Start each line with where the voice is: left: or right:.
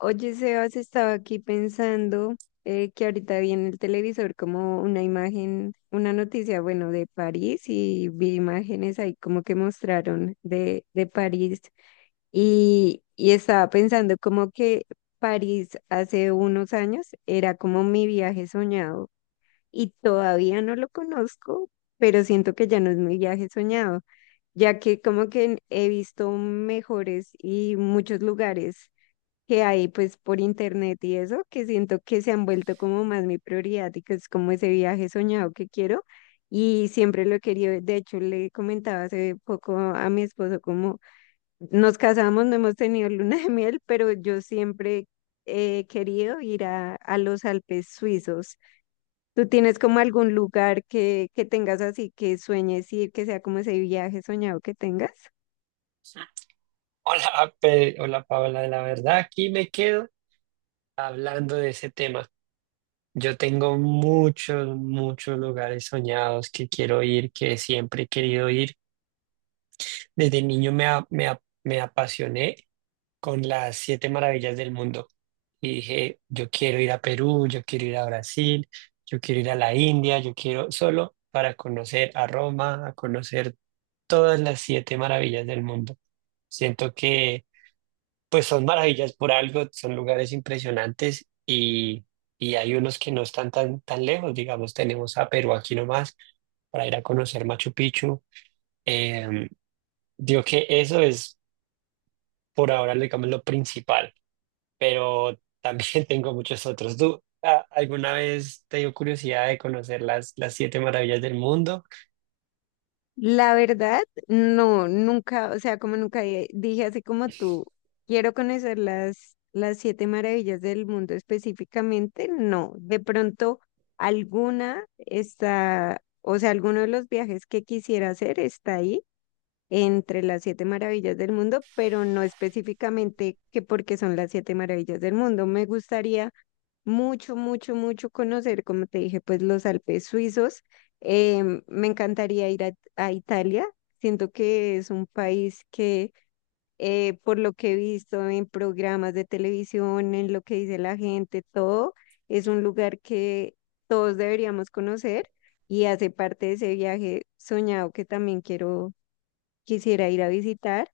left: Oye, Sebas, estaba aquí pensando, que ahorita vi en el televisor como una imagen, una noticia, bueno, de París, y vi imágenes ahí como que mostraron de París. Y, y estaba pensando como que París hace unos años era como mi viaje soñado y todavía no lo conozco, pero siento que ya no es mi viaje soñado, ya que como que he visto mejores y muchos lugares que hay pues por internet y eso, que siento que se han vuelto como más mi prioridad y que es como ese viaje soñado que quiero y siempre lo he querido. De hecho, le comentaba hace poco a mi esposo como nos casamos, no hemos tenido luna de miel, pero yo siempre he querido ir a los Alpes suizos. ¿Tú tienes como algún lugar que tengas así que sueñes ir, que sea como ese viaje soñado que tengas?
right: Hola, hola Paola, la verdad aquí me quedo hablando de ese tema. Yo tengo muchos, muchos lugares soñados que quiero ir, que siempre he querido ir. Desde niño me apasioné con las siete maravillas del mundo y dije, yo quiero ir a Perú, yo quiero ir a Brasil, yo quiero ir a la India, yo quiero solo para conocer a Roma, a conocer todas las siete maravillas del mundo. Siento que pues son maravillas por algo, son lugares impresionantes y hay unos que no están tan, tan lejos, digamos, tenemos a Perú aquí nomás para ir a conocer Machu Picchu. Eh, digo que eso es por ahora, digamos, lo principal, pero también tengo muchos otros. ¿Tú alguna vez te dio curiosidad de conocer las siete maravillas del mundo?
left: La verdad, no, nunca, o sea, como nunca dije así como tú, quiero conocer las siete maravillas del mundo específicamente, no, de pronto alguna está, o sea, alguno de los viajes que quisiera hacer está ahí entre las siete maravillas del mundo, pero no específicamente que porque son las siete maravillas del mundo. Me gustaría mucho, mucho, mucho conocer, como te dije, pues los Alpes suizos. Me encantaría ir a Italia. Siento que es un país que, por lo que he visto en programas de televisión, en lo que dice la gente, todo, es un lugar que todos deberíamos conocer y hace parte de ese viaje soñado que también quiero, quisiera ir a visitar.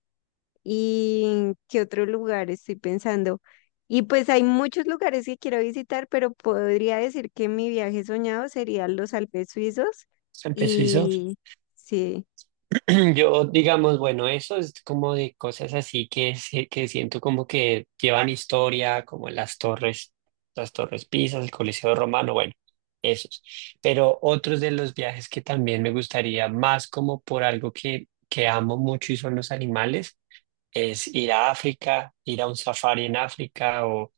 left: Y qué otro lugar estoy pensando. Y pues hay muchos lugares que quiero visitar, pero podría decir que mi viaje soñado sería los Alpes suizos.
right: ¿Empezó eso?
left: Y sí,
right: Yo, digamos, bueno, eso es como de cosas así que, que siento como que llevan historia, como las torres Pisas, el Coliseo Romano, bueno, esos. Pero otros de los viajes que también me gustaría, más como por algo que amo mucho y son los animales, es ir a África, ir a un safari en África o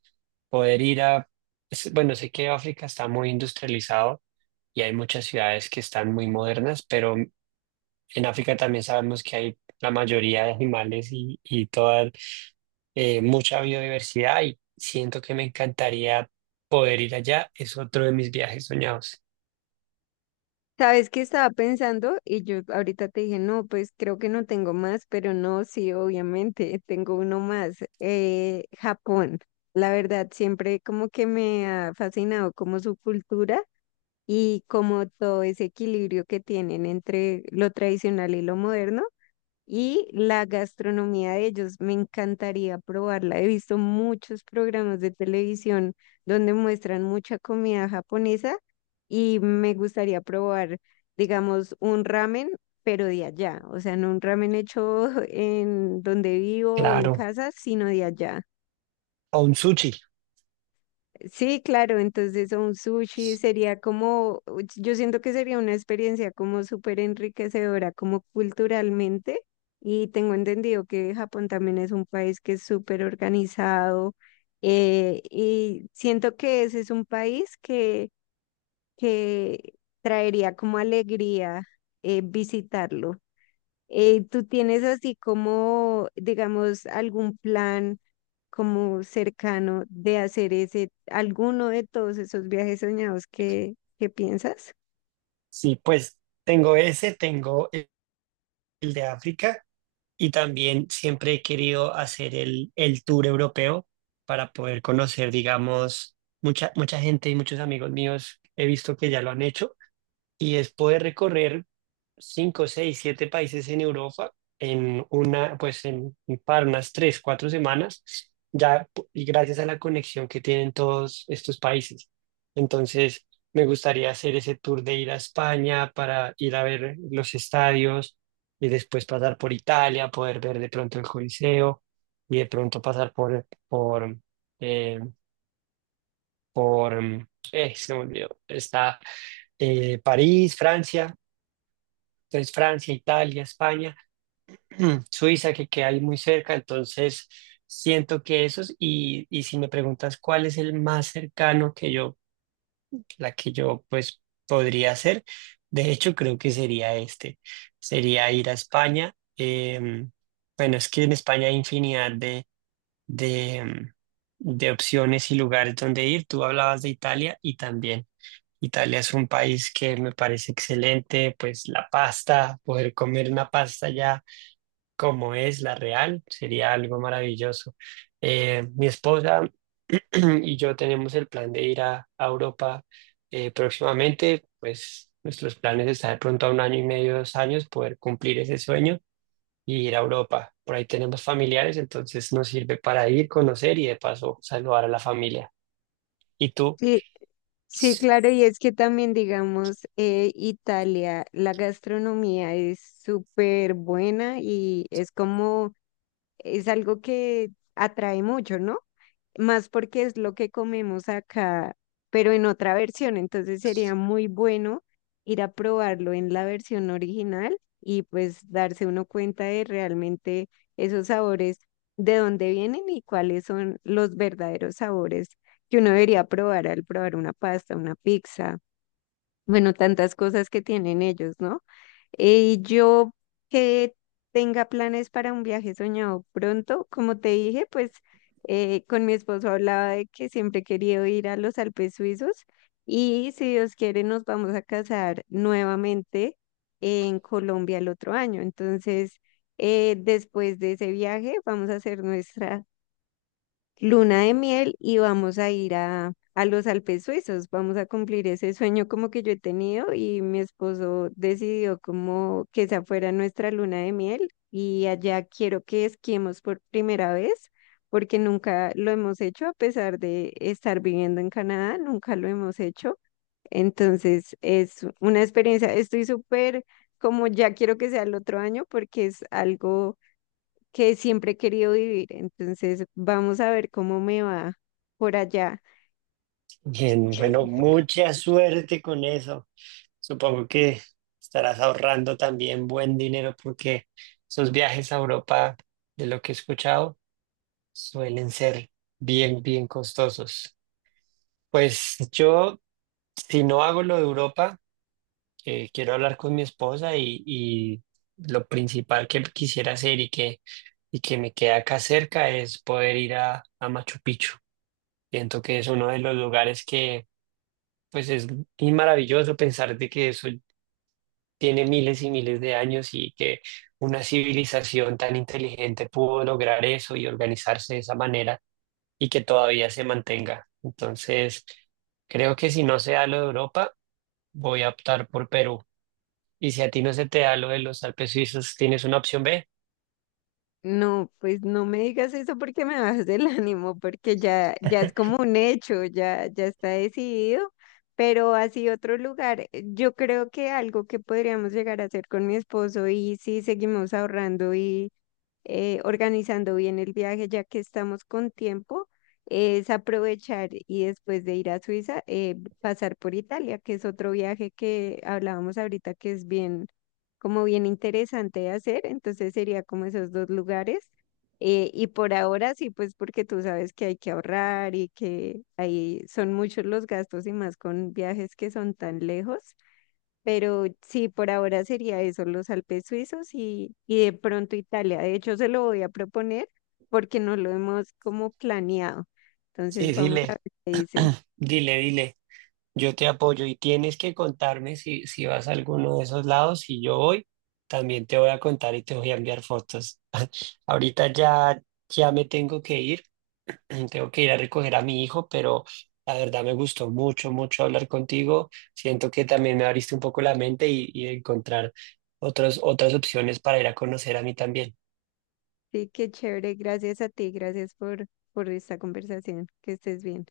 right: poder ir a, bueno, sé que África está muy industrializado y hay muchas ciudades que están muy modernas, pero en África también sabemos que hay la mayoría de animales y toda mucha biodiversidad y siento que me encantaría poder ir allá. Es otro de mis viajes soñados.
left: ¿sabes qué estaba pensando? Y yo ahorita te dije, no, pues creo que no tengo más, pero no, sí, obviamente, tengo uno más, Japón. La verdad, siempre como que me ha fascinado como su cultura y como todo ese equilibrio que tienen entre lo tradicional y lo moderno. Y la gastronomía de ellos, me encantaría probarla. He visto muchos programas de televisión donde muestran mucha comida japonesa y me gustaría probar, digamos, un ramen, pero de allá. O sea, no un ramen hecho en donde vivo o en
right: Claro,
left: casa, sino de allá.
right: a un sushi.
left: Sí, claro, entonces un sushi sería como, yo siento que sería una experiencia como súper enriquecedora, como culturalmente, y tengo entendido que Japón también es un país que es súper organizado, y siento que ese es un país que traería como alegría visitarlo. ¿Tú tienes así como, digamos, algún plan, como cercano de hacer ese, alguno de todos esos viajes soñados que piensas?
right: Sí, pues tengo ese, tengo el de África y también siempre he querido hacer el tour europeo para poder conocer, digamos, mucha, mucha gente y muchos amigos míos he visto que ya lo han hecho y es poder recorrer. Cinco, 6, 7 países en Europa en una, pues en, para unas 3, 4 semanas, y gracias a la conexión que tienen todos estos países. Entonces, me gustaría hacer ese tour de ir a España para ir a ver los estadios y después pasar por Italia, poder ver de pronto el Coliseo y de pronto pasar eh, por, mm, se me olvidó, está París, Francia, entonces Francia, Italia, España Suiza, que queda ahí muy cerca, entonces siento que esos, y si me preguntas cuál es el más cercano la que yo pues podría hacer, de hecho creo que sería este, sería ir a España, bueno, es que en España hay infinidad de, em, de opciones y lugares donde ir, tú hablabas de Italia y también. Italia es un país que me parece excelente, pues la pasta, poder comer una pasta ya como es la real, sería algo maravilloso. Mi esposa y yo tenemos el plan de ir a, Europa próximamente, pues nuestros planes están de pronto a un año y medio, 2 años, poder cumplir ese sueño y ir a Europa. Por ahí tenemos familiares, entonces nos sirve para ir, conocer y de paso saludar a la familia. ¿Y tú?
left: Sí, sí, claro, y es que también, digamos, Italia, la gastronomía es súper buena y es como, es algo que atrae mucho, ¿no? Más porque es lo que comemos acá, pero en otra versión. Entonces sería muy bueno ir a probarlo en la versión original y pues darse uno cuenta de realmente esos sabores, de dónde vienen y cuáles son los verdaderos sabores que uno debería probar al probar una pasta, una pizza, bueno, tantas cosas que tienen ellos, ¿no? Yo que tenga planes para un viaje soñado pronto, como te dije, pues con mi esposo hablaba de que siempre he querido ir a los Alpes suizos, y si Dios quiere nos vamos a casar nuevamente en Colombia el otro año. Entonces, después de ese viaje vamos a hacer nuestra luna de miel y vamos a ir a los Alpes suizos, vamos a cumplir ese sueño como que yo he tenido y mi esposo decidió como que esa fuera nuestra luna de miel y allá quiero que esquiemos por primera vez, porque nunca lo hemos hecho a pesar de estar viviendo en Canadá, nunca lo hemos hecho. Entonces es una experiencia, estoy súper como ya quiero que sea el otro año porque es algo que siempre he querido vivir. Entonces, vamos a ver cómo me va por allá.
right: Bien, bueno, mucha suerte con eso. Supongo que estarás ahorrando también buen dinero porque esos viajes a Europa, de lo que he escuchado, suelen ser bien, bien costosos. Pues yo, si no hago lo de Europa, quiero hablar con mi esposa y lo principal que quisiera hacer y que me queda acá cerca es poder ir a Machu Picchu. Siento que es uno de los lugares que, pues es y maravilloso pensar de que eso tiene miles y miles de años y que una civilización tan inteligente pudo lograr eso y organizarse de esa manera y que todavía se mantenga. Entonces, creo que si no se da lo de Europa, voy a optar por Perú. Y si a ti no se te da lo de los Alpes suizos, ¿tienes una opción B?
left: No, pues no me digas eso porque me bajas del ánimo, porque ya, ya es como un hecho, ya, ya está decidido. Pero así otro lugar, yo creo que algo que podríamos llegar a hacer con mi esposo y si seguimos ahorrando y organizando bien el viaje, ya que estamos con tiempo, es aprovechar y después de ir a Suiza, pasar por Italia, que es otro viaje que hablábamos ahorita que es bien, como bien interesante de hacer. Entonces sería como esos dos lugares. Y por ahora sí, pues porque tú sabes que hay que ahorrar y que ahí son muchos los gastos y más con viajes que son tan lejos. Pero sí, por ahora sería eso, los Alpes suizos y de pronto Italia. De hecho, se lo voy a proponer porque no lo hemos como planeado.
right: Sí,
left: Entonces, vamos a
right: dile,
left: ver qué dice.
right: dile, dile. Yo te apoyo y tienes que contarme si vas a alguno de esos lados. Si yo voy, también te voy a contar y te voy a enviar fotos. Ahorita ya, ya me tengo que ir. Tengo que ir a recoger a mi hijo, pero la verdad me gustó mucho, mucho hablar contigo. Siento que también me abriste un poco la mente y encontrar otras opciones para ir a conocer a mí también.
left: Sí, qué chévere. Gracias a ti, gracias por esta conversación. Que estés bien.